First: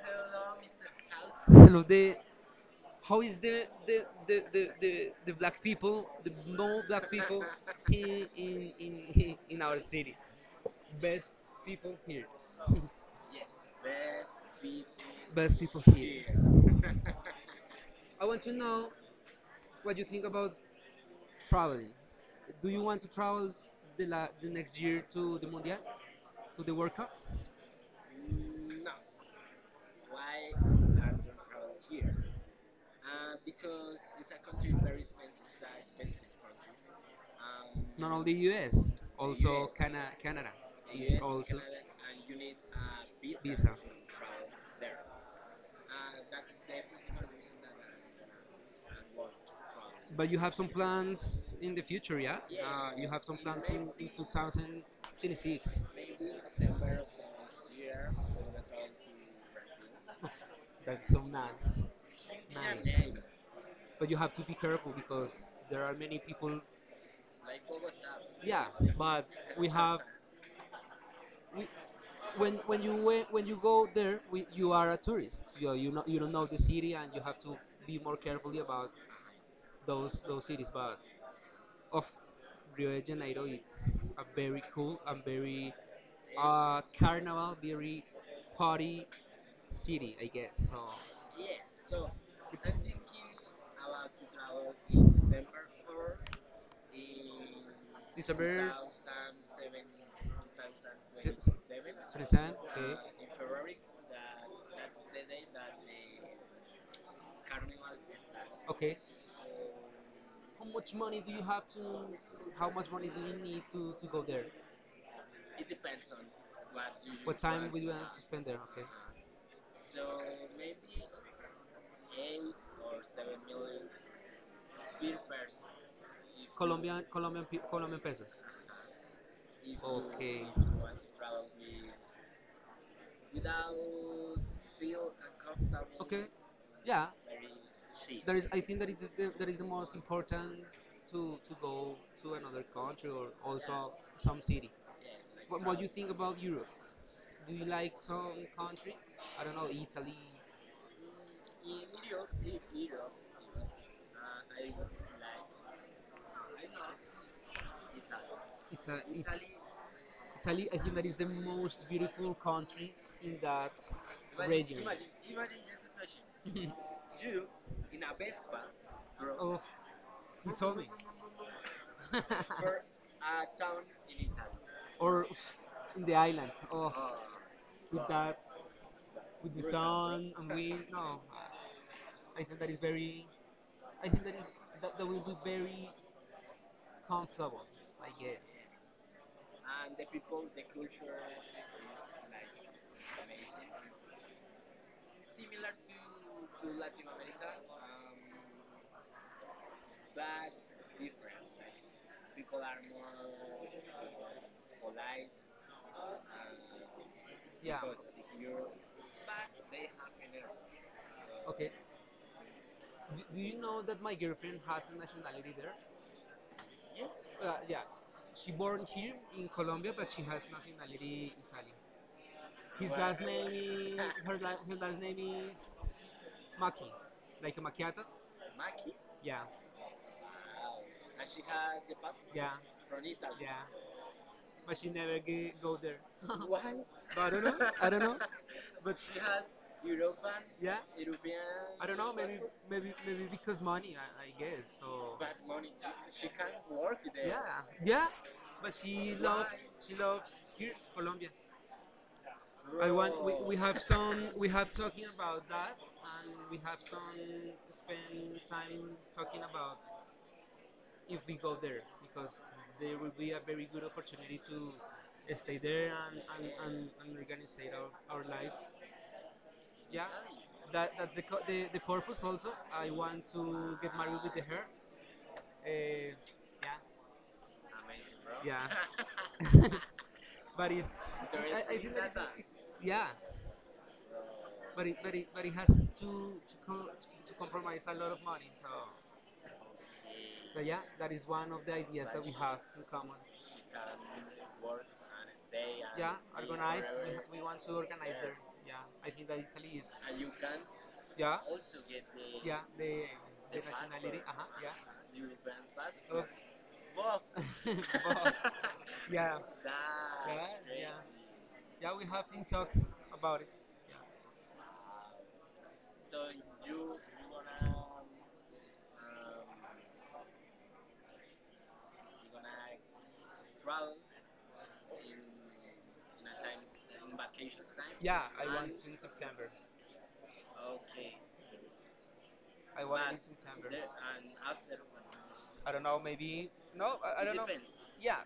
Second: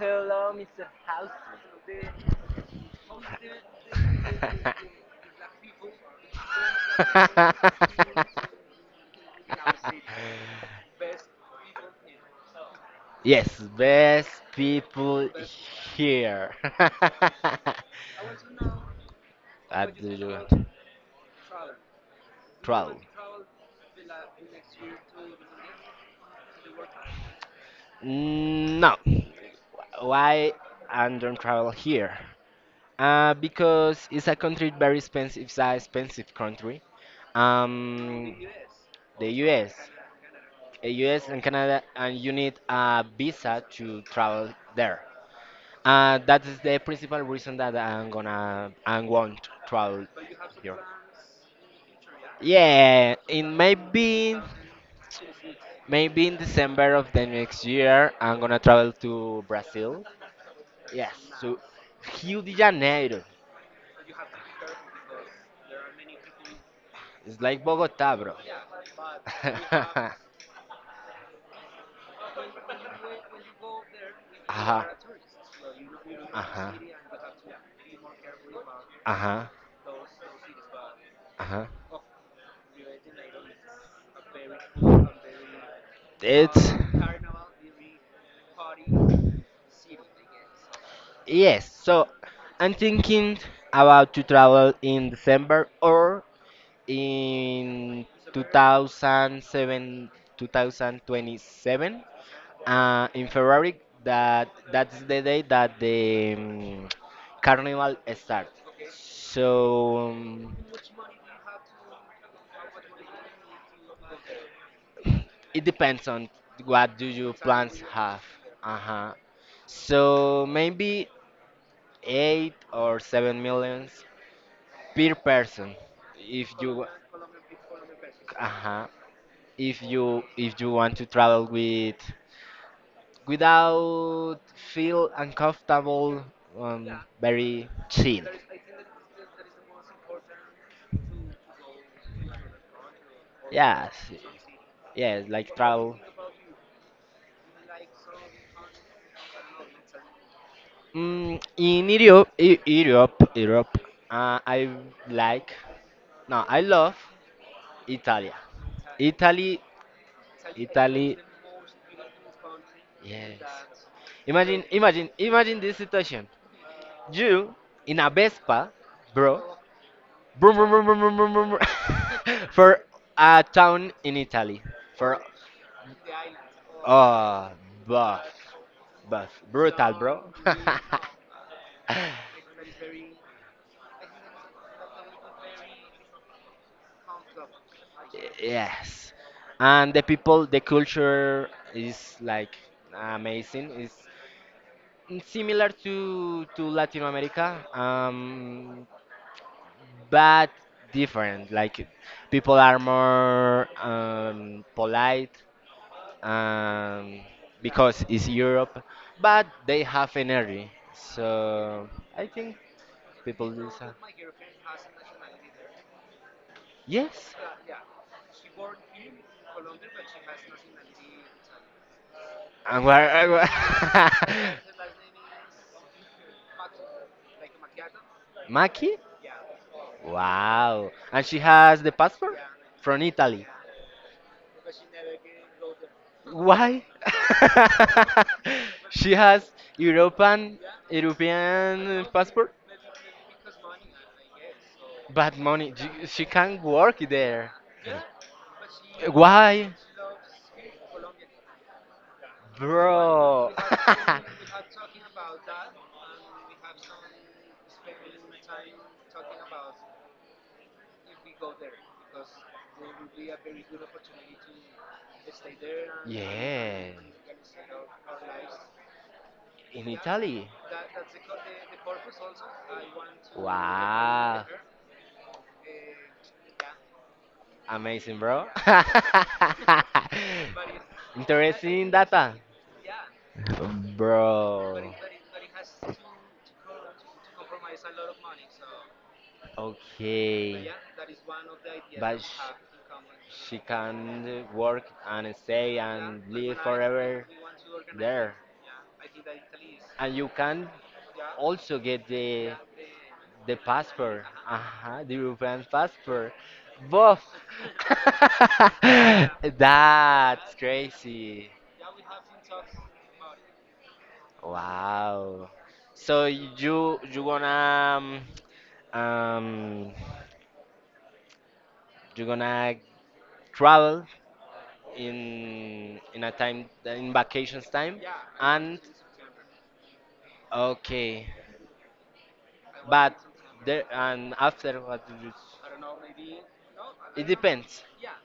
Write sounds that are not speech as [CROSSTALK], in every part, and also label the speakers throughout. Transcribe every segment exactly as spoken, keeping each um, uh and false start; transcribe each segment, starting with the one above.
Speaker 1: hello, mister House. Hello, the how is the
Speaker 2: [LAUGHS]
Speaker 1: the the the, the, the black people, the no black people in in in in our city? Best people here.
Speaker 2: Yes, best
Speaker 1: Be
Speaker 2: people
Speaker 1: Best people here.
Speaker 2: here.
Speaker 1: here.
Speaker 2: [LAUGHS]
Speaker 1: I want to know what
Speaker 2: What
Speaker 1: you
Speaker 2: do
Speaker 1: think about
Speaker 2: you
Speaker 1: traveling. Do you want
Speaker 2: travel?
Speaker 1: to travel the la the next year to the Mundial, to the World Cup? No,
Speaker 2: No.
Speaker 1: I
Speaker 2: Why
Speaker 1: don't
Speaker 2: I don't travel
Speaker 1: travel here.
Speaker 2: here? Uh, because it's a
Speaker 1: Country
Speaker 2: country very
Speaker 1: very.
Speaker 2: expensive. It's an expensive country.
Speaker 1: Not only
Speaker 2: Um,
Speaker 1: U S,
Speaker 2: the
Speaker 1: also
Speaker 2: U S,
Speaker 1: Cana- Canada
Speaker 2: uh,
Speaker 1: is
Speaker 2: U S and
Speaker 1: also
Speaker 2: Canada, and you
Speaker 1: you need
Speaker 2: need a visa
Speaker 1: visa.
Speaker 2: to travel there. Uh, that is the principal reason that I'm gonna I won't travel.
Speaker 1: But you have some plans in the future, yeah?
Speaker 2: Yeah,
Speaker 1: Some
Speaker 2: in
Speaker 1: plans in, in
Speaker 2: maybe
Speaker 1: two thousand twenty-six.
Speaker 2: maybe in December of the next year, I'm gonna travel to Brazil.
Speaker 1: That's
Speaker 2: Yes,
Speaker 1: so
Speaker 2: to
Speaker 1: nice.
Speaker 2: Rio de
Speaker 1: Yes.
Speaker 2: Janeiro.
Speaker 1: But you have to be careful because there are many people.
Speaker 2: It's like Bogota, bro.
Speaker 1: Yeah, but we have
Speaker 2: [LAUGHS]
Speaker 1: we, when when you went, when you go there, we, you
Speaker 2: Ajá,
Speaker 1: are a tourist. You you know you don't know the
Speaker 2: ajá,
Speaker 1: city, and you have to be more carefully about
Speaker 2: ajá,
Speaker 1: those those cities. But
Speaker 2: ajá.
Speaker 1: of Rio de Janeiro, it's a very cool and very
Speaker 2: It's
Speaker 1: uh, carnival, very party city, I guess. So
Speaker 2: Yes. So I'm
Speaker 1: it's
Speaker 2: thinking about to travel in December or in
Speaker 1: December
Speaker 2: two thousand seven,
Speaker 1: se- se-
Speaker 2: two thousand twenty-seven,
Speaker 1: twenty-seven.
Speaker 2: uh, in February, that that's the day that the um, carnival starts,
Speaker 1: Okay, okay.
Speaker 2: so um,
Speaker 1: How much money do you have to? How much money do you need to to go there?
Speaker 2: it
Speaker 1: It depends
Speaker 2: depends on what
Speaker 1: what
Speaker 2: do
Speaker 1: do you.
Speaker 2: your
Speaker 1: What time want would
Speaker 2: plans
Speaker 1: you to to
Speaker 2: have.
Speaker 1: spend there? Okay.
Speaker 2: Uh-huh. So maybe eight or
Speaker 1: Have
Speaker 2: seven
Speaker 1: millions
Speaker 2: millions
Speaker 1: per
Speaker 2: per person
Speaker 1: person.
Speaker 2: if you.
Speaker 1: Colombian Colombian Colombian pesos.
Speaker 2: Uh-huh.
Speaker 1: If,
Speaker 2: if you
Speaker 1: okay,
Speaker 2: if
Speaker 1: you.
Speaker 2: you want to travel with
Speaker 1: Without
Speaker 2: without
Speaker 1: feel,
Speaker 2: feel
Speaker 1: okay,
Speaker 2: uncomfortable, um,
Speaker 1: yeah,
Speaker 2: very
Speaker 1: cheap.
Speaker 2: chill.
Speaker 1: There is. I think that it is the, that is the most important to to go to another country or also
Speaker 2: Yes,
Speaker 1: some city. Yeah,
Speaker 2: yes,
Speaker 1: like,
Speaker 2: like
Speaker 1: What, what do you
Speaker 2: travel.
Speaker 1: think about Europe? Do you like some country? I don't know, Italy.
Speaker 2: Mm, in europe, E- europe europe. uh, I like, no, I love italy,
Speaker 1: Ita-
Speaker 2: italy,
Speaker 1: Italy, I think that
Speaker 2: italy.
Speaker 1: is the most beautiful country in
Speaker 2: Yes.
Speaker 1: that
Speaker 2: Imagine,
Speaker 1: region.
Speaker 2: imagine, imagine this situation:
Speaker 1: [LAUGHS]
Speaker 2: you in a vespa, bro.
Speaker 1: Oh, you
Speaker 2: Vroom,
Speaker 1: told
Speaker 2: vroom,
Speaker 1: me.
Speaker 2: vroom, vroom, vroom, vroom, vroom. [LAUGHS] For
Speaker 1: [LAUGHS]
Speaker 2: a town in Italy. For
Speaker 1: Or in the island. Oh,
Speaker 2: Oh,
Speaker 1: with
Speaker 2: buff,
Speaker 1: that,
Speaker 2: buff,
Speaker 1: with the
Speaker 2: brutal, bro.
Speaker 1: sun and wind. No, I think that is very. I think that is that, that will be very comfortable. I
Speaker 2: [LAUGHS]
Speaker 1: guess.
Speaker 2: Yes, and the people, the culture is like amazing. It's similar to to Latin America, um, but different. Like people are more um, polite, um,
Speaker 1: Yeah.
Speaker 2: because it's Europe, but they have energy. So I think
Speaker 1: Do, do
Speaker 2: people
Speaker 1: you know
Speaker 2: listen.
Speaker 1: that my girlfriend has a nationality there? Yes.
Speaker 2: Yes.
Speaker 1: Uh, yeah. She born here in Colombia, but she has nationality Italian.
Speaker 2: And
Speaker 1: His, wow,
Speaker 2: where? [LAUGHS]
Speaker 1: last
Speaker 2: and
Speaker 1: name is, [LAUGHS] her,
Speaker 2: where-
Speaker 1: la- her last name is Macchi, like a macchiato. Ma-
Speaker 2: Maki?
Speaker 1: Yeah.
Speaker 2: Wow. And she has the passport
Speaker 1: Yeah.
Speaker 2: from Italy.
Speaker 1: Yeah. But she never ge- go there. [LAUGHS] What?
Speaker 2: Why?
Speaker 1: But I don't know. I don't know.
Speaker 2: [LAUGHS]
Speaker 1: But
Speaker 2: She has
Speaker 1: European?
Speaker 2: European
Speaker 1: Yeah, European? I don't
Speaker 2: European
Speaker 1: know. Maybe
Speaker 2: passport.
Speaker 1: maybe maybe because money, I, I guess. So but
Speaker 2: But
Speaker 1: money,
Speaker 2: money, j-
Speaker 1: she- she
Speaker 2: she can't
Speaker 1: can't work
Speaker 2: work
Speaker 1: there.
Speaker 2: there.
Speaker 1: Yeah, yeah. But she lo-
Speaker 2: Why,
Speaker 1: she loves here Colombia. Bro. I want, we, we
Speaker 2: bro?
Speaker 1: have some
Speaker 2: [LAUGHS]
Speaker 1: we have talking about that, and we have some spend time talking about if we go there, because there will be a very good opportunity to stay there, and, and, and,
Speaker 2: Yeah,
Speaker 1: and organize our, our lives.
Speaker 2: in
Speaker 1: Yeah,
Speaker 2: Italy.
Speaker 1: that, that's the, the, the purpose also. I want to get married with
Speaker 2: Wow.
Speaker 1: her. Uh, yeah. Amazing,
Speaker 2: Amazing,
Speaker 1: bro.
Speaker 2: bro.
Speaker 1: Yeah.
Speaker 2: [LAUGHS]
Speaker 1: [LAUGHS] but it's, I, I
Speaker 2: Interesting
Speaker 1: think that it's,
Speaker 2: data,
Speaker 1: yeah, but
Speaker 2: bro.
Speaker 1: it, but it, but it has to, to, co- to compromise a lot of money. So but
Speaker 2: Okay.
Speaker 1: yeah, that is one of the ideas
Speaker 2: But
Speaker 1: that we
Speaker 2: sh-
Speaker 1: have in common.
Speaker 2: she
Speaker 1: She can
Speaker 2: can work
Speaker 1: work and
Speaker 2: and stay
Speaker 1: stay and, yeah,
Speaker 2: and live
Speaker 1: organize.
Speaker 2: forever
Speaker 1: We, we want to organize, yeah,
Speaker 2: there.
Speaker 1: there. Yeah, I think that Italy is.
Speaker 2: And
Speaker 1: And you
Speaker 2: you
Speaker 1: can,
Speaker 2: can
Speaker 1: yeah, also
Speaker 2: also
Speaker 1: get
Speaker 2: get
Speaker 1: the,
Speaker 2: the
Speaker 1: yeah, the,
Speaker 2: the
Speaker 1: the. The nationality.
Speaker 2: passport,
Speaker 1: Passport. Uh
Speaker 2: uh the
Speaker 1: huh.
Speaker 2: European
Speaker 1: Yeah. Of,
Speaker 2: passport. Both.
Speaker 1: both. [LAUGHS] Both. [LAUGHS]
Speaker 2: [LAUGHS]
Speaker 1: Yeah, yeah,
Speaker 2: That's
Speaker 1: yeah.
Speaker 2: crazy.
Speaker 1: Yeah. We have in talks about it. Yeah.
Speaker 2: Wow. So
Speaker 1: You.
Speaker 2: you you gonna um, um you gonna travel in in a time in vacations time,
Speaker 1: Yeah, I want
Speaker 2: and
Speaker 1: in September.
Speaker 2: okay.
Speaker 1: I want
Speaker 2: But
Speaker 1: in September.
Speaker 2: there, and after what do you?
Speaker 1: I don't know, maybe no, I, I
Speaker 2: It
Speaker 1: don't know.
Speaker 2: depends.
Speaker 1: Yeah,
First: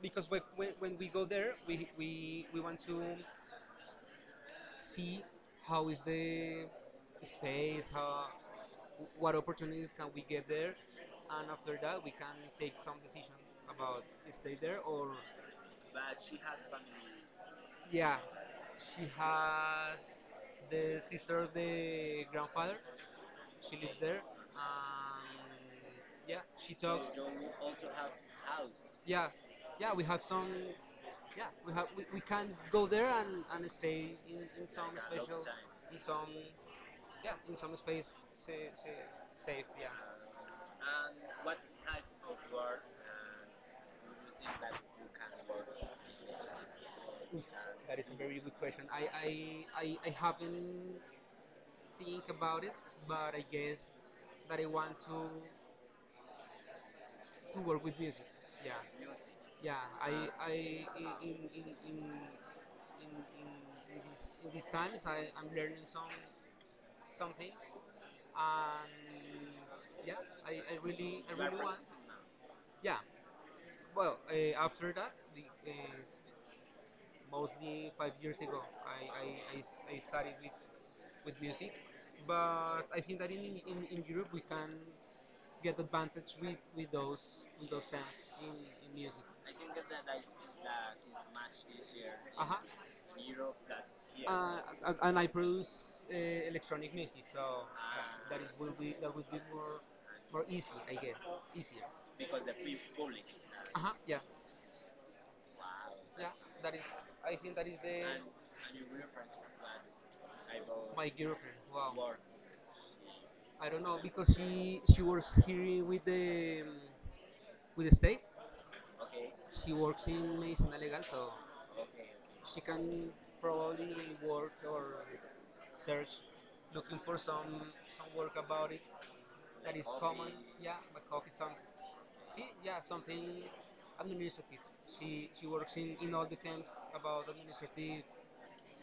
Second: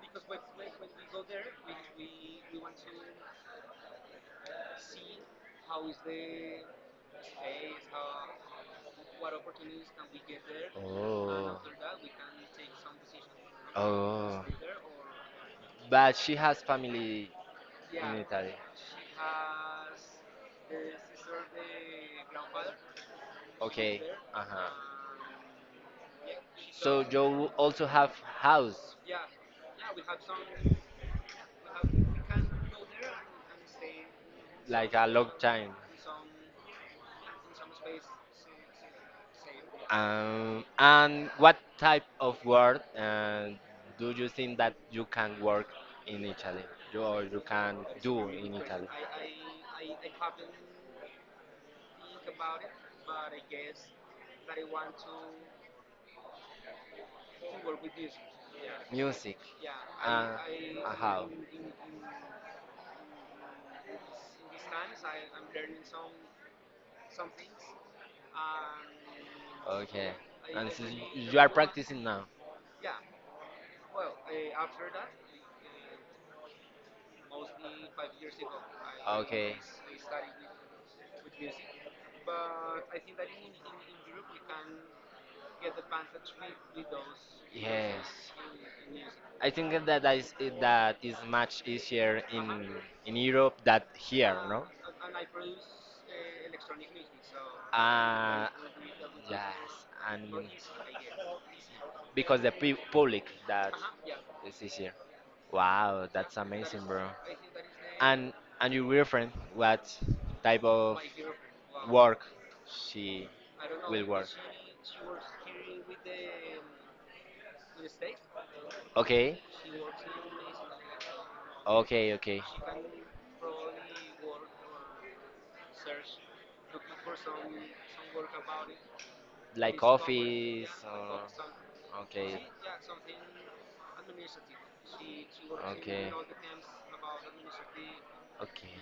Speaker 1: because when, when when we go there, we we we want to see how is the space, how what opportunities can we get there, and
Speaker 2: Oh.
Speaker 1: after that we can take some decision about
Speaker 2: Oh.
Speaker 1: stay there or.
Speaker 2: But she has family in
Speaker 1: Yeah,
Speaker 2: Italy.
Speaker 1: she has the sister of the grandfather. She lives
Speaker 2: Okay.
Speaker 1: there,
Speaker 2: Uh huh.
Speaker 1: and yeah, she. So
Speaker 2: So
Speaker 1: talks.
Speaker 2: you also have house
Speaker 1: Yeah, yeah, we have some. Yeah, we have, we, we can go there and, and stay in, in some.
Speaker 2: like
Speaker 1: Like
Speaker 2: a long
Speaker 1: special,
Speaker 2: time.
Speaker 1: in some, yeah, in some space sa- sa- safe. Yeah.
Speaker 2: Um, and what type of
Speaker 1: uh,
Speaker 2: work uh, do you think that you can work in Italy? You, or you can
Speaker 1: that is a
Speaker 2: do
Speaker 1: very
Speaker 2: in
Speaker 1: good question.
Speaker 2: Italy?
Speaker 1: I, I, I, I haven't think about it, but I guess that I want to to work with music. Yeah, music.
Speaker 2: Music.
Speaker 1: Yeah. I,
Speaker 2: Uh,
Speaker 1: I
Speaker 2: uh, how?
Speaker 1: in, in, in, in, in, in, these in these times, I, I'm learning some some things, and
Speaker 2: Okay.
Speaker 1: yeah, I,
Speaker 2: And
Speaker 1: I
Speaker 2: so y-
Speaker 1: really I
Speaker 2: you are
Speaker 1: really want.
Speaker 2: practicing now.
Speaker 1: Yeah. Well, uh, after that, the, uh, mostly five years ago. I, I,
Speaker 2: Okay.
Speaker 1: I s- I started with, with music, but I think that in, in, in Europe we can get advantage with, with those with those fans
Speaker 2: Yes.
Speaker 1: in, in music.
Speaker 2: I
Speaker 1: I
Speaker 2: think
Speaker 1: think that
Speaker 2: that
Speaker 1: that
Speaker 2: that
Speaker 1: is,
Speaker 2: is that
Speaker 1: that is
Speaker 2: is much
Speaker 1: much easier,
Speaker 2: easier in
Speaker 1: uh-huh,
Speaker 2: in
Speaker 1: in, uh-huh,
Speaker 2: Europe
Speaker 1: Europe
Speaker 2: than
Speaker 1: here.
Speaker 2: here,
Speaker 1: Uh,
Speaker 2: no?
Speaker 1: and- and I produce uh, electronic music, so uh, that
Speaker 2: Uh,
Speaker 1: is will be that will be
Speaker 2: yes,
Speaker 1: more
Speaker 2: and
Speaker 1: more easy, I guess, easier,
Speaker 2: because
Speaker 1: because the
Speaker 2: the pu
Speaker 1: pe- public.
Speaker 2: public that
Speaker 1: Uh-huh. Yeah.
Speaker 2: is easier. Wow,
Speaker 1: Yeah,
Speaker 2: that's
Speaker 1: that
Speaker 2: amazing,
Speaker 1: is.
Speaker 2: bro.
Speaker 1: I think that is the. And
Speaker 2: And and your
Speaker 1: and
Speaker 2: girlfriend,
Speaker 1: friends like
Speaker 2: what
Speaker 1: I
Speaker 2: type
Speaker 1: bought
Speaker 2: of
Speaker 1: my girlfriend. Wow. Work.
Speaker 2: work she
Speaker 1: I don't know
Speaker 2: will work?
Speaker 1: because she she works here with the um, with the state. Okay.
Speaker 2: Okay.
Speaker 1: She works in medicina legal, so
Speaker 2: Okay, okay.
Speaker 1: she can probably work or search looking for some some work about it that
Speaker 2: Like
Speaker 1: is common. Hobby.
Speaker 2: office
Speaker 1: Yeah, but
Speaker 2: or
Speaker 1: hockey some. See,
Speaker 2: okay.
Speaker 1: yeah, something administrative. She she works in
Speaker 2: Okay.
Speaker 1: in all the terms about administrative
Speaker 2: Okay.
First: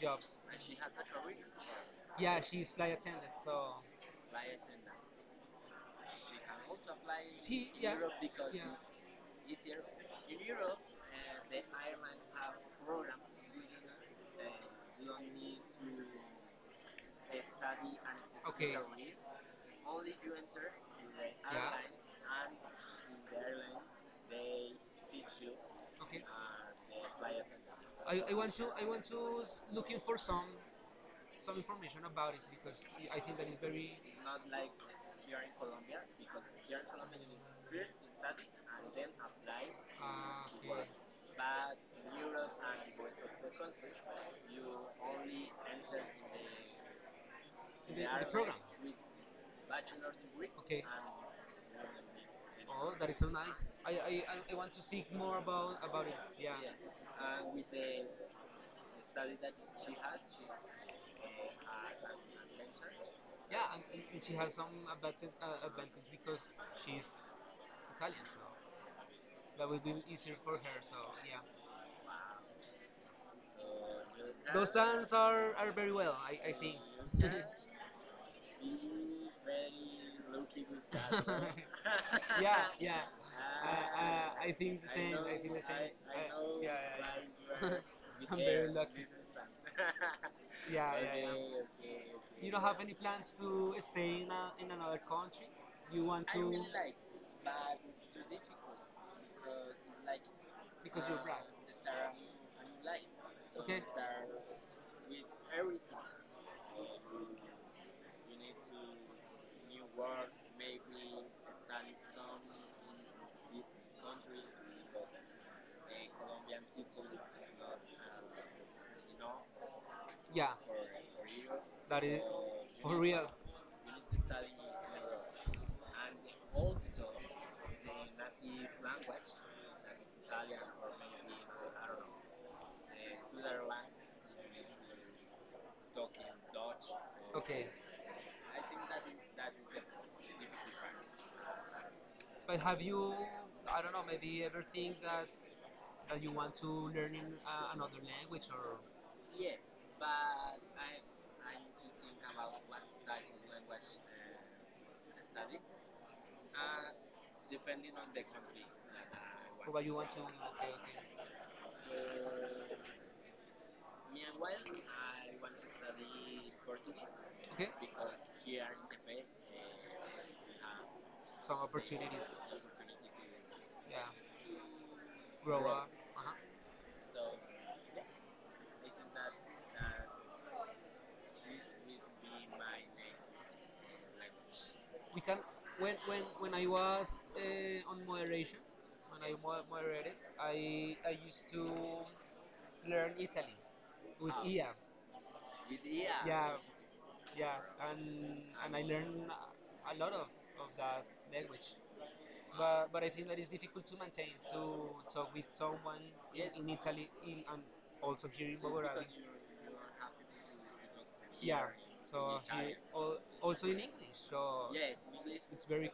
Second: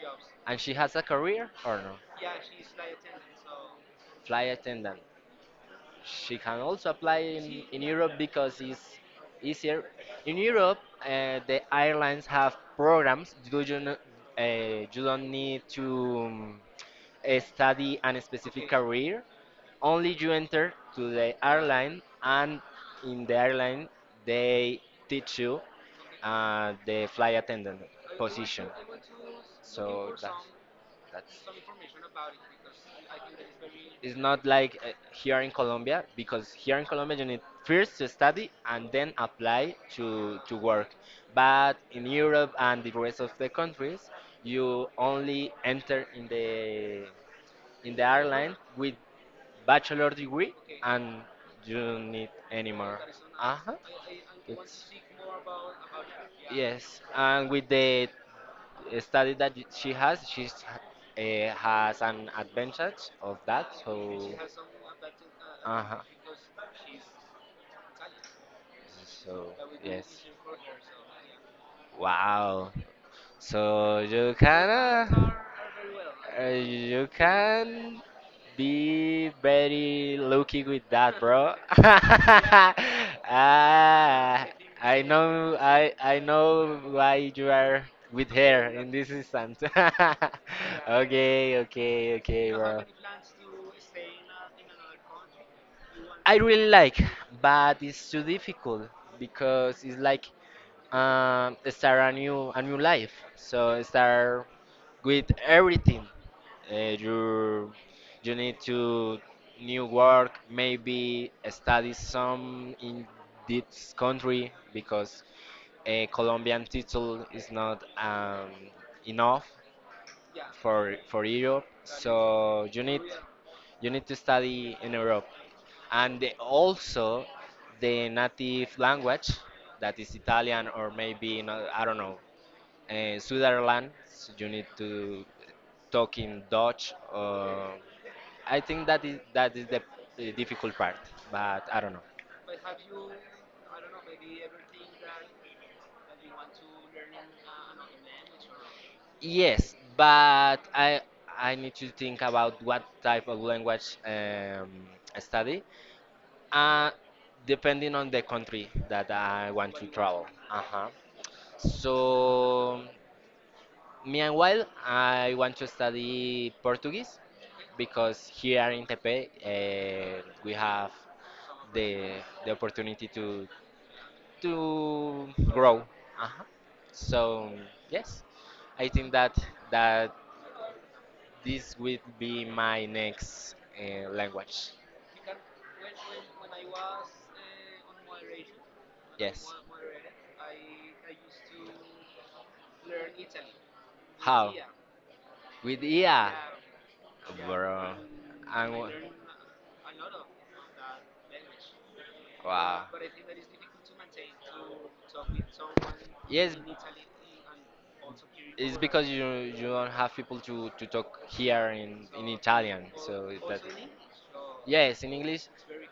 Speaker 1: jobs.
Speaker 2: And
Speaker 1: And
Speaker 2: she
Speaker 1: she has
Speaker 2: has a
Speaker 1: a career.
Speaker 2: career or no?
Speaker 1: Yeah, she's flight attendant. So
Speaker 2: Flight attendant.
Speaker 1: she
Speaker 2: She
Speaker 1: can
Speaker 2: can also
Speaker 1: also
Speaker 2: apply
Speaker 1: she
Speaker 2: in,
Speaker 1: in,
Speaker 2: in
Speaker 1: yeah,
Speaker 2: Europe
Speaker 1: Europe because,
Speaker 2: because
Speaker 1: yeah, it's
Speaker 2: it's
Speaker 1: easier
Speaker 2: easier. In
Speaker 1: in Europe.
Speaker 2: Europe, uh,
Speaker 1: And
Speaker 2: the
Speaker 1: they,
Speaker 2: airlines have programs. Do you,
Speaker 1: they
Speaker 2: kn- uh, you
Speaker 1: don't
Speaker 2: don't
Speaker 1: need
Speaker 2: need to,
Speaker 1: to, uh,
Speaker 2: um, eh,
Speaker 1: study
Speaker 2: study
Speaker 1: and
Speaker 2: and
Speaker 1: specific,
Speaker 2: specific
Speaker 1: okay, career.
Speaker 2: career, only you enter to the
Speaker 1: Yeah.
Speaker 2: airline,
Speaker 1: Airlines.
Speaker 2: and in the
Speaker 1: And
Speaker 2: airline
Speaker 1: they
Speaker 2: they teach
Speaker 1: teach you,
Speaker 2: you
Speaker 1: okay,
Speaker 2: uh,
Speaker 1: the
Speaker 2: the flight
Speaker 1: flight attendant.
Speaker 2: attendant
Speaker 1: I, I want to,
Speaker 2: position.
Speaker 1: I want to s- looking
Speaker 2: So
Speaker 1: for
Speaker 2: that,
Speaker 1: some
Speaker 2: that's
Speaker 1: some information about it because I think that is very.
Speaker 2: it's not like uh, here in
Speaker 1: Here
Speaker 2: Colombia, because here
Speaker 1: because,
Speaker 2: in Colombia you need first to study
Speaker 1: and
Speaker 2: and
Speaker 1: then
Speaker 2: then
Speaker 1: apply,
Speaker 2: apply to
Speaker 1: ah,
Speaker 2: to
Speaker 1: okay, work.
Speaker 2: work.
Speaker 1: But
Speaker 2: But
Speaker 1: in
Speaker 2: in Europe
Speaker 1: Europe
Speaker 2: and the
Speaker 1: and the rest
Speaker 2: rest
Speaker 1: of
Speaker 2: of the
Speaker 1: the
Speaker 2: countries,
Speaker 1: countries, you
Speaker 2: you
Speaker 1: only
Speaker 2: only
Speaker 1: enter
Speaker 2: enter in
Speaker 1: in the,
Speaker 2: the
Speaker 1: In
Speaker 2: in
Speaker 1: the-
Speaker 2: the
Speaker 1: in the
Speaker 2: airline
Speaker 1: program. With,
Speaker 2: with bachelor degree,
Speaker 1: okay, and.
Speaker 2: and you don't need
Speaker 1: Oh,
Speaker 2: anymore?
Speaker 1: that is so
Speaker 2: More.
Speaker 1: nice.
Speaker 2: Uh-huh.
Speaker 1: I, I, I want to
Speaker 2: It's-
Speaker 1: seek more about about it. Yeah. Yes,
Speaker 2: Yes, and
Speaker 1: and
Speaker 2: with
Speaker 1: with the
Speaker 2: the study that y- she
Speaker 1: she has,
Speaker 2: has, she
Speaker 1: she's.
Speaker 2: uh, has
Speaker 1: uh,
Speaker 2: an advantage of
Speaker 1: Yeah,
Speaker 2: that.
Speaker 1: and,
Speaker 2: So,
Speaker 1: and and she has some advantage, uh,
Speaker 2: uh huh.
Speaker 1: advantage because she's Italian, so
Speaker 2: So
Speaker 1: that will be
Speaker 2: yes.
Speaker 1: easier for her. So, yeah,
Speaker 2: Wow. So you
Speaker 1: those
Speaker 2: can
Speaker 1: plans are, are very well, I,
Speaker 2: uh,
Speaker 1: I think.
Speaker 2: you
Speaker 1: [LAUGHS]
Speaker 2: can be very lucky with that, bro. [LAUGHS]
Speaker 1: Yeah, yeah. Uh,
Speaker 2: Ah,
Speaker 1: I think the
Speaker 2: I
Speaker 1: same. I think
Speaker 2: know
Speaker 1: the same.
Speaker 2: I I
Speaker 1: Uh, yeah,
Speaker 2: know
Speaker 1: yeah,
Speaker 2: why you are
Speaker 1: yeah. [LAUGHS]
Speaker 2: with
Speaker 1: I'm
Speaker 2: her
Speaker 1: very
Speaker 2: in
Speaker 1: lucky.
Speaker 2: this instance. [LAUGHS]
Speaker 1: Yeah, yeah,
Speaker 2: Okay,
Speaker 1: yeah.
Speaker 2: okay,
Speaker 1: You
Speaker 2: okay,
Speaker 1: don't have
Speaker 2: bro.
Speaker 1: any plans to stay in, a, in another country? You want
Speaker 2: I
Speaker 1: to?
Speaker 2: really like, but it's too difficult because it's like
Speaker 1: Because you're right.
Speaker 2: um start a new a new life.
Speaker 1: Okay.
Speaker 2: So start with everything. Uh, you you need to new work, maybe study some in this country because a Colombian title is not um, enough
Speaker 1: Yeah,
Speaker 2: for for Europe.
Speaker 1: that is
Speaker 2: So you
Speaker 1: for
Speaker 2: need
Speaker 1: real.
Speaker 2: you need to study in Europe, and the-
Speaker 1: Also,
Speaker 2: also the native
Speaker 1: if,
Speaker 2: language that is Italian, or maybe not, I don't know, uh, Switzerland, so you need to talk in Dutch.
Speaker 1: okay.
Speaker 2: Uh, I think that is that is the, the difficult part, but I don't know.
Speaker 1: But have you, I don't know, maybe ever think that that you want to learn in, uh, another language or?
Speaker 2: Yes, but I I need to think about what type of language um, I study, uh, depending on the country that I
Speaker 1: Or
Speaker 2: want
Speaker 1: what
Speaker 2: to
Speaker 1: you want to?
Speaker 2: travel. Uh-huh. So
Speaker 1: Okay,
Speaker 2: meanwhile,
Speaker 1: okay.
Speaker 2: I want to study Portuguese,
Speaker 1: Okay.
Speaker 2: because here in Tepe uh, we have
Speaker 1: Some
Speaker 2: the
Speaker 1: opportunities.
Speaker 2: the opportunity to
Speaker 1: Yeah.
Speaker 2: to
Speaker 1: Grow. Grow
Speaker 2: grow.
Speaker 1: up. Uh-huh.
Speaker 2: Uh-huh. So yes, I think that that this will be my next uh, language.
Speaker 1: We can. When when when I was, uh, on moderation, when I
Speaker 2: Yes.
Speaker 1: mo- moderated, I I used to learn Italian with, ah,
Speaker 2: How?
Speaker 1: Ia. With
Speaker 2: With
Speaker 1: Ia. Yeah.
Speaker 2: I A,
Speaker 1: Yeah,
Speaker 2: bro.
Speaker 1: and and
Speaker 2: And
Speaker 1: I
Speaker 2: wha-
Speaker 1: learned a lot of, of that language, but but I think that it's difficult to maintain to talk with someone in,
Speaker 2: yes,
Speaker 1: in Italy, in, and also here in Bogota.
Speaker 2: because you you don't have people to, to talk
Speaker 1: Yeah,
Speaker 2: here in,
Speaker 1: so here
Speaker 2: Italian,
Speaker 1: all, also in English, so
Speaker 2: yes, in English.
Speaker 1: it's very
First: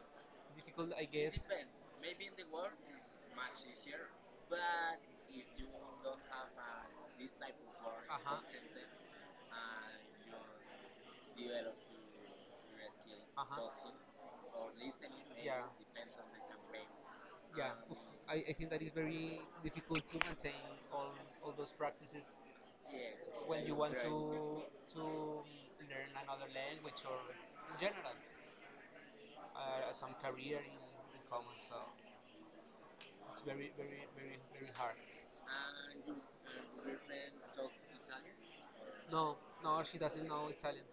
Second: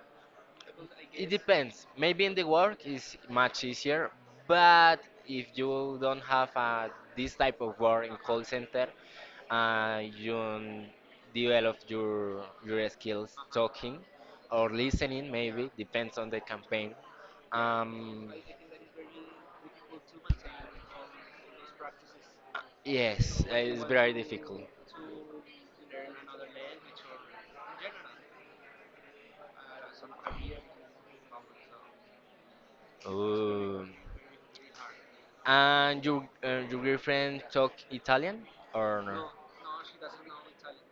Speaker 1: difficult, I
Speaker 2: It
Speaker 1: guess.
Speaker 2: depends. Maybe in the work is much easier, but if you don't have uh, this type of work in call
Speaker 1: Uh
Speaker 2: center, uh, you
Speaker 1: huh.
Speaker 2: develop your your skills
Speaker 1: Uh-huh.
Speaker 2: talking or listening.
Speaker 1: Yeah.
Speaker 2: Maybe depends on the campaign.
Speaker 1: Yeah. Oof.
Speaker 2: Um,
Speaker 1: I, I think that is very difficult to maintain all, all those practices
Speaker 2: yes, uh,
Speaker 1: when you
Speaker 2: it's
Speaker 1: want to
Speaker 2: very difficult.
Speaker 1: to learn another language or in general uh, some career in, in common. So it's very
Speaker 2: Ooh.
Speaker 1: very very very hard.
Speaker 2: And your uh, your girlfriend talk Italian or no?
Speaker 1: No, no, she doesn't know Italian.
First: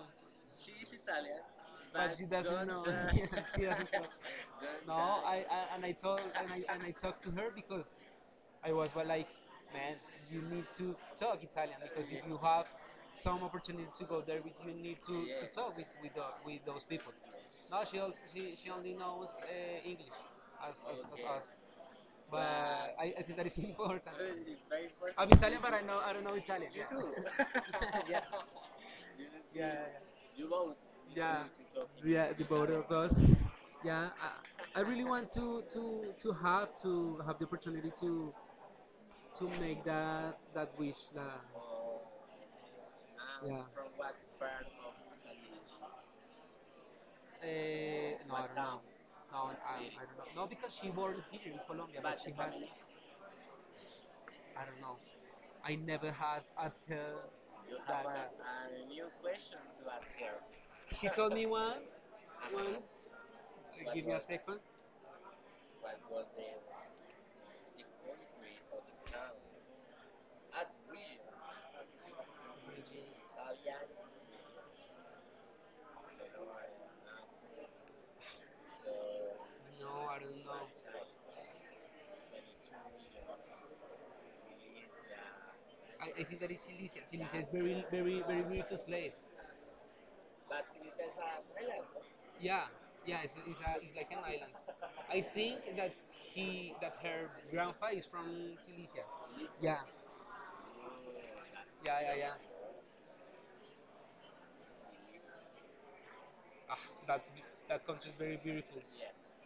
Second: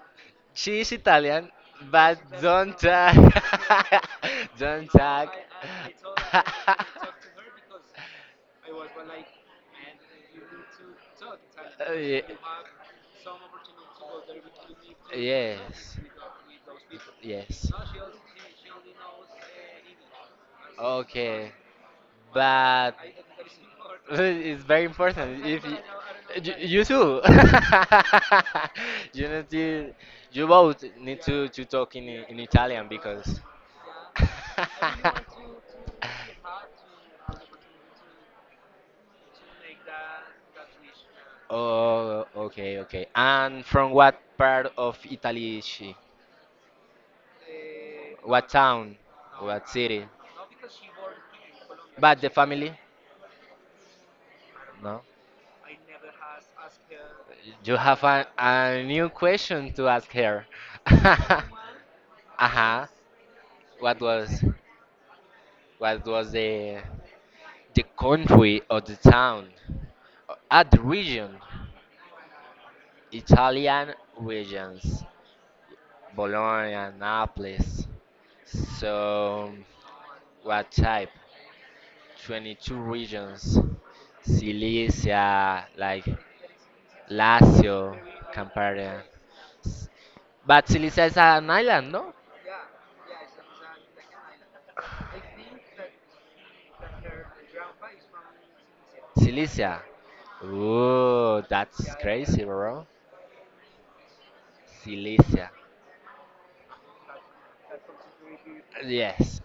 Speaker 1: [LAUGHS]
Speaker 2: She Italian,
Speaker 1: but but
Speaker 2: but
Speaker 1: she doesn't don't
Speaker 2: don't
Speaker 1: know.
Speaker 2: tag,
Speaker 1: Try. [LAUGHS] She doesn't talk.
Speaker 2: [LAUGHS]
Speaker 1: [LAUGHS] Don't.
Speaker 2: don't
Speaker 1: No,
Speaker 2: tag.
Speaker 1: try. I, I, and I
Speaker 2: [LAUGHS]
Speaker 1: told, and I, and I talked to her because I was, well, like, man, you need to talk Italian because if,
Speaker 2: Ye-
Speaker 1: yeah, you have some opportunity to go there, with- you need to, yeah, to talk with
Speaker 2: Yes.
Speaker 1: with, tho- with those people.
Speaker 2: Yes.
Speaker 1: No, she also she, she only knows, uh, English as as, as okay, us,
Speaker 2: Okay,
Speaker 1: but
Speaker 2: but
Speaker 1: I, I think that is, [LAUGHS] important.
Speaker 2: it's very
Speaker 1: I'm
Speaker 2: important.
Speaker 1: Italian,
Speaker 2: If
Speaker 1: but
Speaker 2: you,
Speaker 1: I know I don't know
Speaker 2: you,
Speaker 1: Italian. You.
Speaker 2: you too,
Speaker 1: [LAUGHS] Yeah,
Speaker 2: [LAUGHS] you need
Speaker 1: yeah,
Speaker 2: to, you both need
Speaker 1: yeah.
Speaker 2: to, to talk in
Speaker 1: Yeah,
Speaker 2: in
Speaker 1: the both
Speaker 2: Italian,
Speaker 1: of us.
Speaker 2: because.
Speaker 1: Yeah, I, I really want
Speaker 2: [LAUGHS]
Speaker 1: to, to to have to have the opportunity to to make that that wish. That,
Speaker 2: Oh, okay, okay.
Speaker 1: yeah.
Speaker 2: And from what part of Italy is she?
Speaker 1: Uh, no, I
Speaker 2: What
Speaker 1: don't.
Speaker 2: town?
Speaker 1: No,
Speaker 2: What
Speaker 1: I, I
Speaker 2: city?
Speaker 1: don't know. No, because she born here in Colombia, but
Speaker 2: But the family?
Speaker 1: I don't know.
Speaker 2: No.
Speaker 1: I never has asked her
Speaker 2: You
Speaker 1: that.
Speaker 2: have a,
Speaker 1: That.
Speaker 2: a new question to ask her. [LAUGHS]
Speaker 1: He told
Speaker 2: Uh-huh.
Speaker 1: me one once. Uh,
Speaker 2: What
Speaker 1: Give me a
Speaker 2: was
Speaker 1: second.
Speaker 2: what was the The country or the town, at the region, Italian regions, Bologna, Naples. So,
Speaker 1: No, I don't know.
Speaker 2: what type? twenty-two regions, Silesia, like
Speaker 1: I, I think that is Silesia. Silesia is very,
Speaker 2: Lazio,
Speaker 1: very, very beautiful
Speaker 2: Campania.
Speaker 1: place.
Speaker 2: S- But Silesia is an island, no?
Speaker 1: Yeah, yeah, it's, it's, a, it's like an island. I think that he, that her grandpa is from Silesia. Yeah,
Speaker 2: Silesia. Ooh, that's
Speaker 1: yeah, yeah, yeah.
Speaker 2: crazy, bro. Silesia.
Speaker 1: Ah, that that country is very beautiful.
Speaker 2: Yes.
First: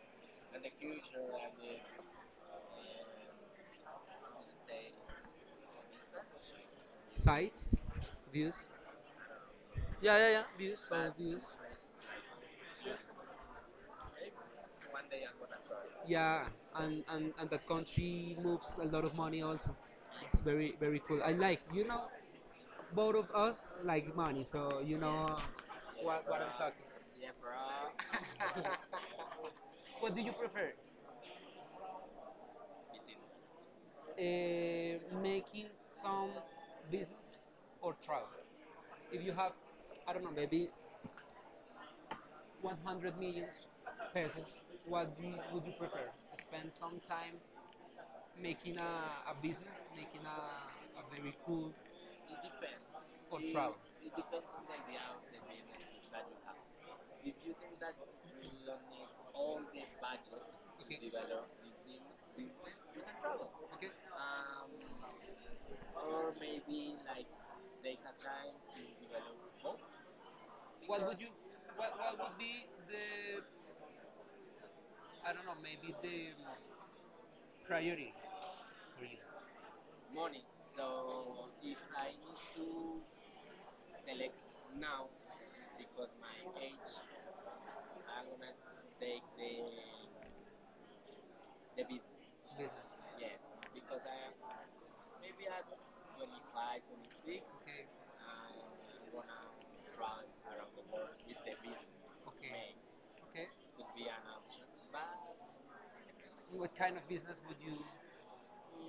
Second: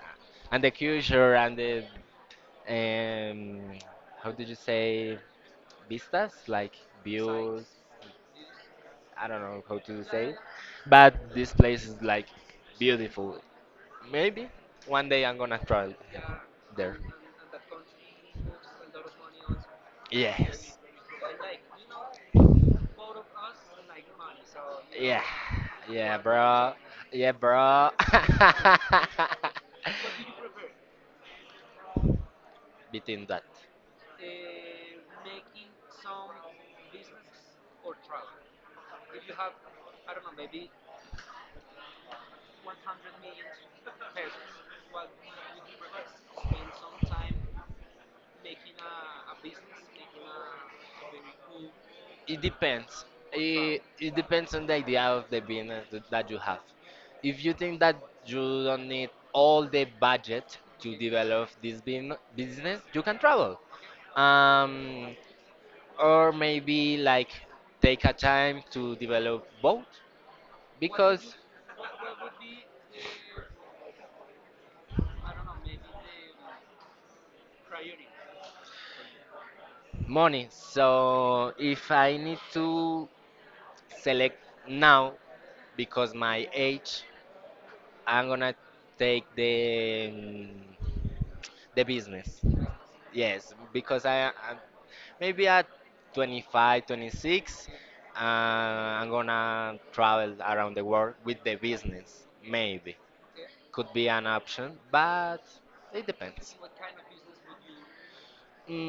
Speaker 1: And
Speaker 2: And
Speaker 1: the
Speaker 2: the
Speaker 1: huge.
Speaker 2: culture and the um how did you say, vistas, like views,
Speaker 1: Sites, views.
Speaker 2: I don't know how to
Speaker 1: Yeah,
Speaker 2: say
Speaker 1: yeah,
Speaker 2: it,
Speaker 1: yeah. Views, all
Speaker 2: but
Speaker 1: views.
Speaker 2: this place is like beautiful. Maybe one day I'm gonna travel
Speaker 1: Yeah,
Speaker 2: there.
Speaker 1: and, and and that country moves a lot of money also. It's very
Speaker 2: Yes,
Speaker 1: very cool. I like you know, both of us like money, so you
Speaker 2: yeah,
Speaker 1: know
Speaker 2: yeah,
Speaker 1: what what I'm
Speaker 2: bro,
Speaker 1: talking.
Speaker 2: yeah, bro. [LAUGHS]
Speaker 1: What do you prefer?
Speaker 2: Between that.
Speaker 1: Uh, making some businesses or travel. If you have, I don't know, maybe one hundred million pesos, what do you, would you prefer? Spend some time making a, a business, making a, a very cool. It
Speaker 2: It
Speaker 1: depends.
Speaker 2: depends.
Speaker 1: Or it, travel.
Speaker 2: It,
Speaker 1: It
Speaker 2: it
Speaker 1: depends
Speaker 2: depends
Speaker 1: on
Speaker 2: on the
Speaker 1: the
Speaker 2: idea of the
Speaker 1: environment
Speaker 2: business th-
Speaker 1: that
Speaker 2: that you
Speaker 1: you have.
Speaker 2: have.
Speaker 1: If
Speaker 2: If you think that you don't need
Speaker 1: all,
Speaker 2: all the
Speaker 1: okay,
Speaker 2: budget to
Speaker 1: develop
Speaker 2: develop this bin-
Speaker 1: business,
Speaker 2: business, you can travel.
Speaker 1: okay, um,
Speaker 2: Um, or
Speaker 1: or maybe
Speaker 2: maybe
Speaker 1: like
Speaker 2: like
Speaker 1: they,
Speaker 2: take a time to develop both
Speaker 1: what would you
Speaker 2: because
Speaker 1: what, what would be the, I don't know, maybe the priority morning.
Speaker 2: money.
Speaker 1: So
Speaker 2: So if
Speaker 1: need
Speaker 2: I need
Speaker 1: to
Speaker 2: to
Speaker 1: select
Speaker 2: select
Speaker 1: now
Speaker 2: now because my
Speaker 1: the age
Speaker 2: age, I'm gonna
Speaker 1: and take
Speaker 2: take
Speaker 1: the
Speaker 2: the mm, the business.
Speaker 1: business. Yes,
Speaker 2: Yes,
Speaker 1: because
Speaker 2: because I, I maybe
Speaker 1: maybe
Speaker 2: at twenty-five,
Speaker 1: twenty-six,
Speaker 2: twenty-six,
Speaker 1: okay,
Speaker 2: uh, I'm gonna
Speaker 1: around
Speaker 2: travel around the
Speaker 1: the
Speaker 2: world
Speaker 1: world with
Speaker 2: with the
Speaker 1: the business.
Speaker 2: business.
Speaker 1: Okay.
Speaker 2: Maybe
Speaker 1: Make okay.
Speaker 2: could be an option, but it depends.
Speaker 1: What kind of business would you,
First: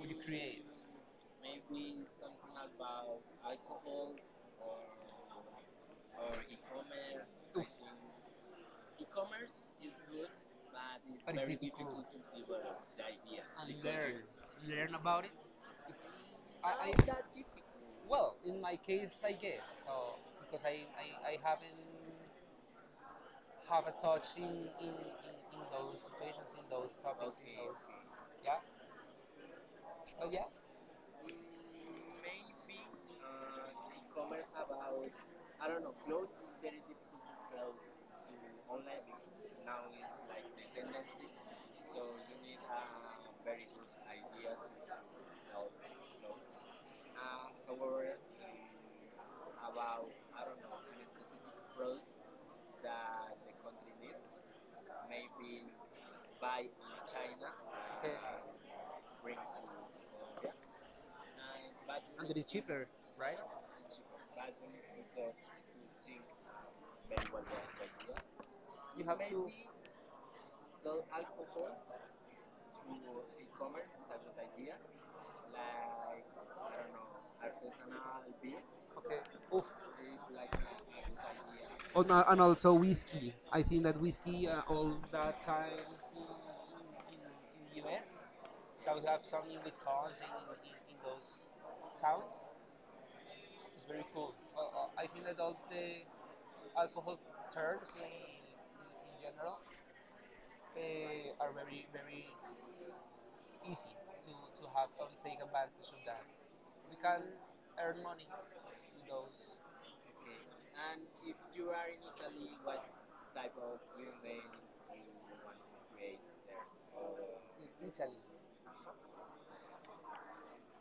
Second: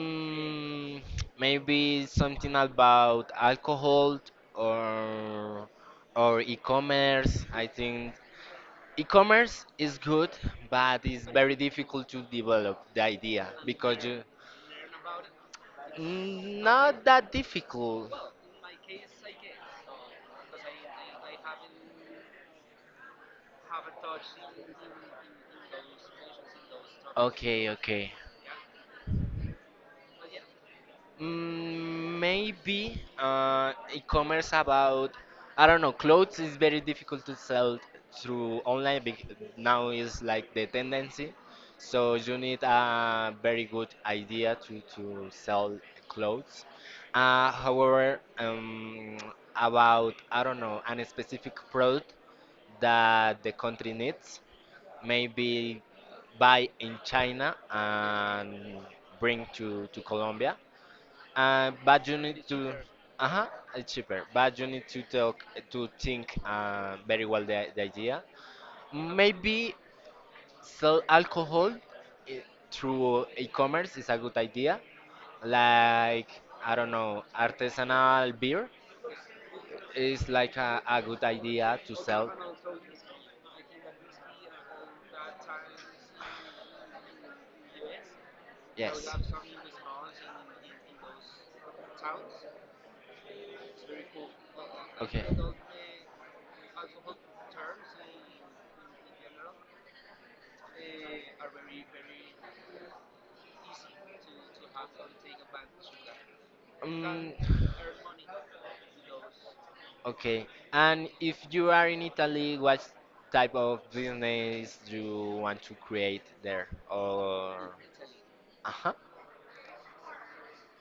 Speaker 1: would you create? Maybe.
Speaker 2: Maybe something about alcohol or or e-commerce. I
Speaker 1: Oof.
Speaker 2: think
Speaker 1: E-commerce
Speaker 2: e-commerce
Speaker 1: is
Speaker 2: is
Speaker 1: good,
Speaker 2: good,
Speaker 1: but
Speaker 2: but
Speaker 1: it's
Speaker 2: it's
Speaker 1: But it's
Speaker 2: very
Speaker 1: very difficult. difficult
Speaker 2: difficult to
Speaker 1: to develop
Speaker 2: develop the
Speaker 1: the idea
Speaker 2: idea
Speaker 1: and because
Speaker 2: because
Speaker 1: learn,
Speaker 2: you.
Speaker 1: learn about it. It's
Speaker 2: Mm,
Speaker 1: I, I
Speaker 2: Not
Speaker 1: that
Speaker 2: that difficult.
Speaker 1: Well, in my case, I guess so because I, I, I haven't have a touch in, in, in, in those situations, in those topics in, okay,
Speaker 2: Okay,
Speaker 1: those,
Speaker 2: okay.
Speaker 1: okay, yeah, oh yeah.
Speaker 2: Mm,
Speaker 1: Mm,
Speaker 2: maybe
Speaker 1: Maybe
Speaker 2: uh,
Speaker 1: uh, e-commerce
Speaker 2: e-commerce
Speaker 1: about,
Speaker 2: about, I
Speaker 1: I
Speaker 2: don't
Speaker 1: don't
Speaker 2: know,
Speaker 1: know, clothes
Speaker 2: clothes
Speaker 1: could
Speaker 2: is very
Speaker 1: be
Speaker 2: difficult to
Speaker 1: to
Speaker 2: sell through
Speaker 1: online
Speaker 2: online,
Speaker 1: because
Speaker 2: bec-
Speaker 1: now
Speaker 2: now is
Speaker 1: is like
Speaker 2: like
Speaker 1: the
Speaker 2: the
Speaker 1: tendency.
Speaker 2: tendency,
Speaker 1: So
Speaker 2: so you need a very
Speaker 1: very good
Speaker 2: good
Speaker 1: idea
Speaker 2: idea to,
Speaker 1: to
Speaker 2: to
Speaker 1: sell
Speaker 2: sell
Speaker 1: clothes.
Speaker 2: clothes, uh,
Speaker 1: And however,
Speaker 2: however, um,
Speaker 1: have a
Speaker 2: about, I don't know, an
Speaker 1: specific
Speaker 2: specific
Speaker 1: product
Speaker 2: product that the
Speaker 1: that
Speaker 2: country
Speaker 1: it needs,
Speaker 2: needs.
Speaker 1: maybe
Speaker 2: Maybe
Speaker 1: buy
Speaker 2: buy
Speaker 1: in
Speaker 2: in
Speaker 1: China,
Speaker 2: China
Speaker 1: okay,
Speaker 2: and
Speaker 1: bring to
Speaker 2: bring to, to
Speaker 1: Colombia.
Speaker 2: Colombia, uh, but you
Speaker 1: And it
Speaker 2: need
Speaker 1: is
Speaker 2: to.
Speaker 1: cheaper,
Speaker 2: Uh
Speaker 1: right?
Speaker 2: huh, it's cheaper. But
Speaker 1: It's
Speaker 2: you
Speaker 1: cheaper.
Speaker 2: need to
Speaker 1: It's cheaper.
Speaker 2: talk to
Speaker 1: It's cheaper.
Speaker 2: think uh, very
Speaker 1: Very well
Speaker 2: well the, the
Speaker 1: idea.
Speaker 2: idea.
Speaker 1: You have maybe to
Speaker 2: Maybe sell
Speaker 1: sell alcohol
Speaker 2: alcohol i- through
Speaker 1: through e-commerce,
Speaker 2: e-commerce
Speaker 1: is
Speaker 2: is
Speaker 1: a
Speaker 2: a good
Speaker 1: good idea.
Speaker 2: idea.
Speaker 1: Like, I
Speaker 2: Like, I
Speaker 1: don't
Speaker 2: don't know,
Speaker 1: know, artisan,
Speaker 2: artisanal beer
Speaker 1: okay. Oof.
Speaker 2: is like a, a good idea to
Speaker 1: And, al- and
Speaker 2: sell.
Speaker 1: also whiskey. I think that whiskey, uh, all that times in, in, in the U S, that we
Speaker 2: Yes.
Speaker 1: have some in Wisconsin, in, in, in those towns, it's very cool. Uh, uh, I
Speaker 2: Okay.
Speaker 1: think that all the alcohol terms in, in general uh, are very, very easy to, to have and take advantage of that. We can
Speaker 2: Um,
Speaker 1: earn money in those.
Speaker 2: okay. And if
Speaker 1: You
Speaker 2: you are
Speaker 1: are.
Speaker 2: in Italy,
Speaker 1: What
Speaker 2: what
Speaker 1: type
Speaker 2: type
Speaker 1: of
Speaker 2: of
Speaker 1: movements
Speaker 2: business you want to
Speaker 1: create
Speaker 2: create
Speaker 1: there?
Speaker 2: there? Or
Speaker 1: In Italy.
Speaker 2: uh-huh.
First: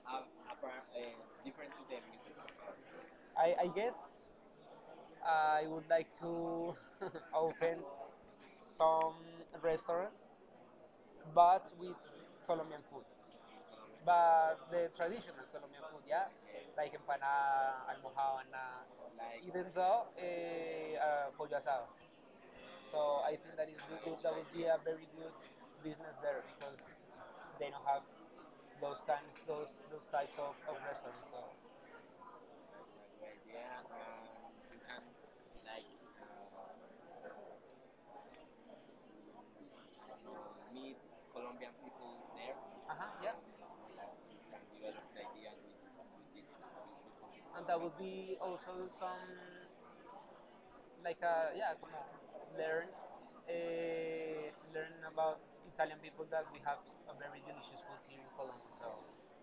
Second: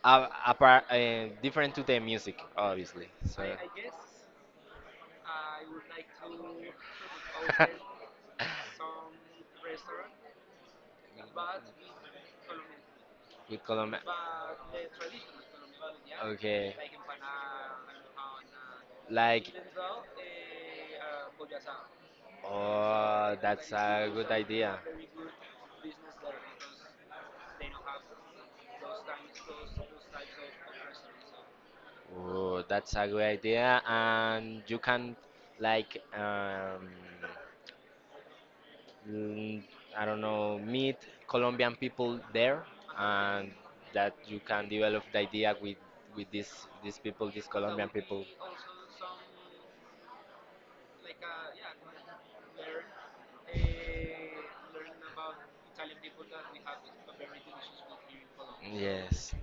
Speaker 2: Uh,
Speaker 1: Uh,
Speaker 2: apart, uh,
Speaker 1: Different
Speaker 2: different
Speaker 1: to
Speaker 2: to
Speaker 1: the
Speaker 2: the music,
Speaker 1: music,
Speaker 2: obviously. So.
Speaker 1: I, I guess I would like to [LAUGHS] open
Speaker 2: [LAUGHS]
Speaker 1: some restaurant, but with Colombian food.
Speaker 2: With Colombia.
Speaker 1: But the traditional Colombian food, yeah,
Speaker 2: Okay.
Speaker 1: like empanada, almohadana, like,
Speaker 2: Like,
Speaker 1: even though eh, uh, pollo asado. So I
Speaker 2: oh,
Speaker 1: think that
Speaker 2: that's
Speaker 1: is
Speaker 2: a
Speaker 1: good,
Speaker 2: good
Speaker 1: that would be
Speaker 2: idea.
Speaker 1: a very good business there because they don't have those times, those those types of, of restaurants. So
Speaker 2: Oh, that's a good idea. And you can like, um,
Speaker 1: Uh,
Speaker 2: mm, I don't know,
Speaker 1: meet
Speaker 2: meet
Speaker 1: Colombian
Speaker 2: Colombian people
Speaker 1: people there.
Speaker 2: there,
Speaker 1: Uh-huh, yeah,
Speaker 2: and that you can develop the idea with with these these people, these
Speaker 1: and that
Speaker 2: Colombian
Speaker 1: would
Speaker 2: people.
Speaker 1: be also some like uh, yeah, como learn, uh, learn about Italian people, that we have a very delicious food here in Colombia. So
Speaker 2: Yes.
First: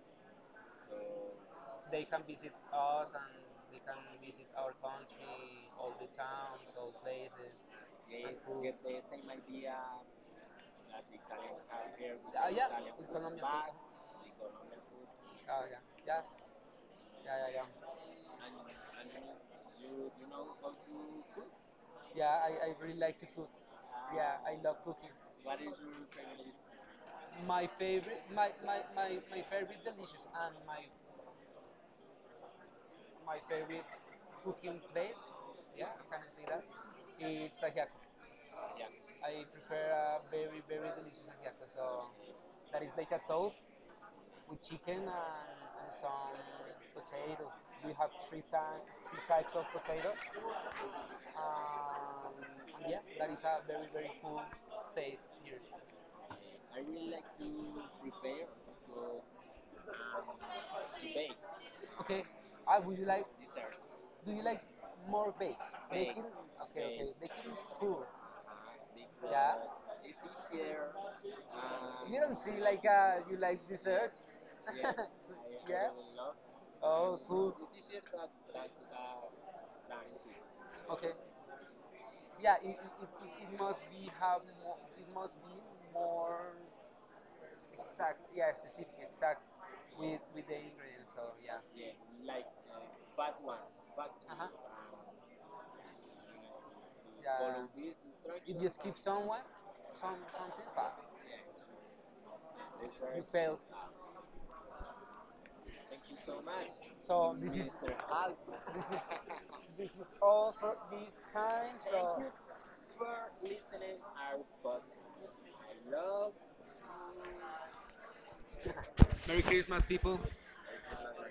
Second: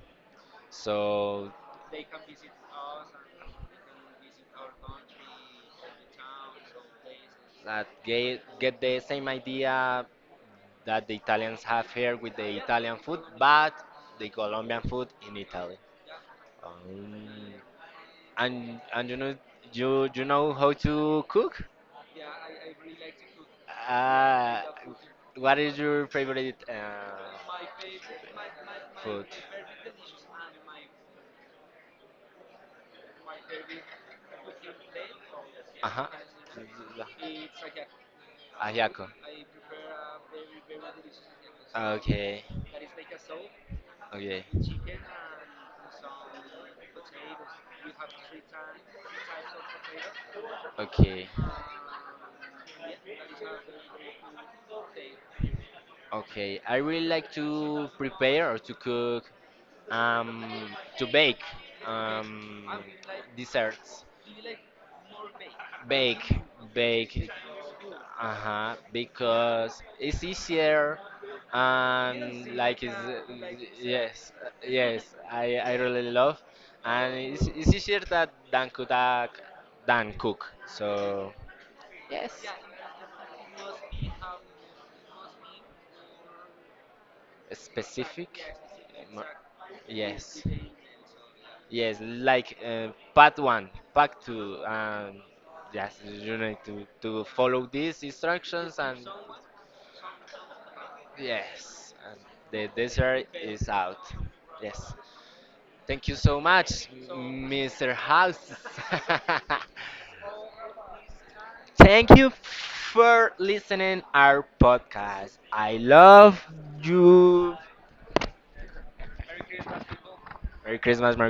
Speaker 1: so,
Speaker 2: So
Speaker 1: they can visit us and they can visit our country, all the towns, all places,
Speaker 2: that
Speaker 1: get, and
Speaker 2: get
Speaker 1: food, get
Speaker 2: get
Speaker 1: the
Speaker 2: the
Speaker 1: same
Speaker 2: same
Speaker 1: idea
Speaker 2: idea that the
Speaker 1: Italians
Speaker 2: Italians have
Speaker 1: have here
Speaker 2: here
Speaker 1: with,
Speaker 2: with
Speaker 1: Uh,
Speaker 2: the
Speaker 1: the yeah, Italian
Speaker 2: Italian
Speaker 1: in food,
Speaker 2: food,
Speaker 1: Colombia.
Speaker 2: but the Colombian
Speaker 1: But,
Speaker 2: food in
Speaker 1: example. Oh
Speaker 2: Italy.
Speaker 1: yeah, yeah,
Speaker 2: Um,
Speaker 1: yeah, yeah, yeah. and,
Speaker 2: and
Speaker 1: and
Speaker 2: and you know
Speaker 1: you,
Speaker 2: you you know how to cook?
Speaker 1: yeah, I, I really like to cook. Yeah, I
Speaker 2: Uh,
Speaker 1: uh, love cooking.
Speaker 2: what
Speaker 1: What is
Speaker 2: is your favorite uh,
Speaker 1: my favorite, my, my, my,
Speaker 2: food?
Speaker 1: my favorite delicious and my my favorite cooking plate, yeah,
Speaker 2: Ajá.
Speaker 1: I can say that.
Speaker 2: Yeah.
Speaker 1: It's ajiaco. Yeah.
Speaker 2: Ajiaco.
Speaker 1: I prepare a very very delicious ajiaco. So
Speaker 2: Ah, okay,
Speaker 1: that is like a soup
Speaker 2: okay,
Speaker 1: with chicken and, and some potatoes. We have three types three types of potato.
Speaker 2: okay,
Speaker 1: Um, and yeah, that is a very very cool plate here.
Speaker 2: okay. I
Speaker 1: I
Speaker 2: really
Speaker 1: really like
Speaker 2: like
Speaker 1: to
Speaker 2: to
Speaker 1: prepare
Speaker 2: prepare or to cook, um,
Speaker 1: to
Speaker 2: to
Speaker 1: bake.
Speaker 2: bake,
Speaker 1: Okay.
Speaker 2: um,
Speaker 1: I would you like dessert.
Speaker 2: desserts.
Speaker 1: Do you like more bake? Bake. Baking?
Speaker 2: Bake,
Speaker 1: Okay, bake, okay.
Speaker 2: bake.
Speaker 1: Baking is cool.
Speaker 2: Uh-huh,
Speaker 1: Because yeah.
Speaker 2: because
Speaker 1: It's
Speaker 2: it's
Speaker 1: easier.
Speaker 2: easier
Speaker 1: Um, You don't
Speaker 2: and
Speaker 1: see
Speaker 2: like
Speaker 1: like
Speaker 2: it's,
Speaker 1: uh you like desserts?
Speaker 2: yes, uh,
Speaker 1: Yes.
Speaker 2: yes, I,
Speaker 1: [LAUGHS]
Speaker 2: I
Speaker 1: Yeah.
Speaker 2: really love, and
Speaker 1: Oh,
Speaker 2: it's,
Speaker 1: cool.
Speaker 2: it's easier that than cook than cook.
Speaker 1: Okay.
Speaker 2: So yes,
Speaker 1: Yeah, it, it, it, it must be have more, it must be more exact.
Speaker 2: specific.
Speaker 1: Yeah, specific,
Speaker 2: mo-
Speaker 1: exact with
Speaker 2: Yes,
Speaker 1: with the ingredients. So yeah.
Speaker 2: yes, like uh,
Speaker 1: But.
Speaker 2: part one, part two.
Speaker 1: Uh-huh.
Speaker 2: Um, yes, you need to, to
Speaker 1: Yeah.
Speaker 2: follow these
Speaker 1: If you
Speaker 2: instructions,
Speaker 1: skip
Speaker 2: and
Speaker 1: someone, some something, but
Speaker 2: yes, and the
Speaker 1: you
Speaker 2: dessert
Speaker 1: fail.
Speaker 2: is out. Yes.
Speaker 1: Thank
Speaker 2: Thank you
Speaker 1: you so
Speaker 2: so
Speaker 1: much.
Speaker 2: much,
Speaker 1: So this is,
Speaker 2: Mister
Speaker 1: this is,
Speaker 2: House. [LAUGHS]
Speaker 1: this is all for this time.
Speaker 2: Thank
Speaker 1: So
Speaker 2: you for listening our podcast. I love you.
Speaker 1: Merry Christmas, people.
Speaker 2: Merry Christmas, Merry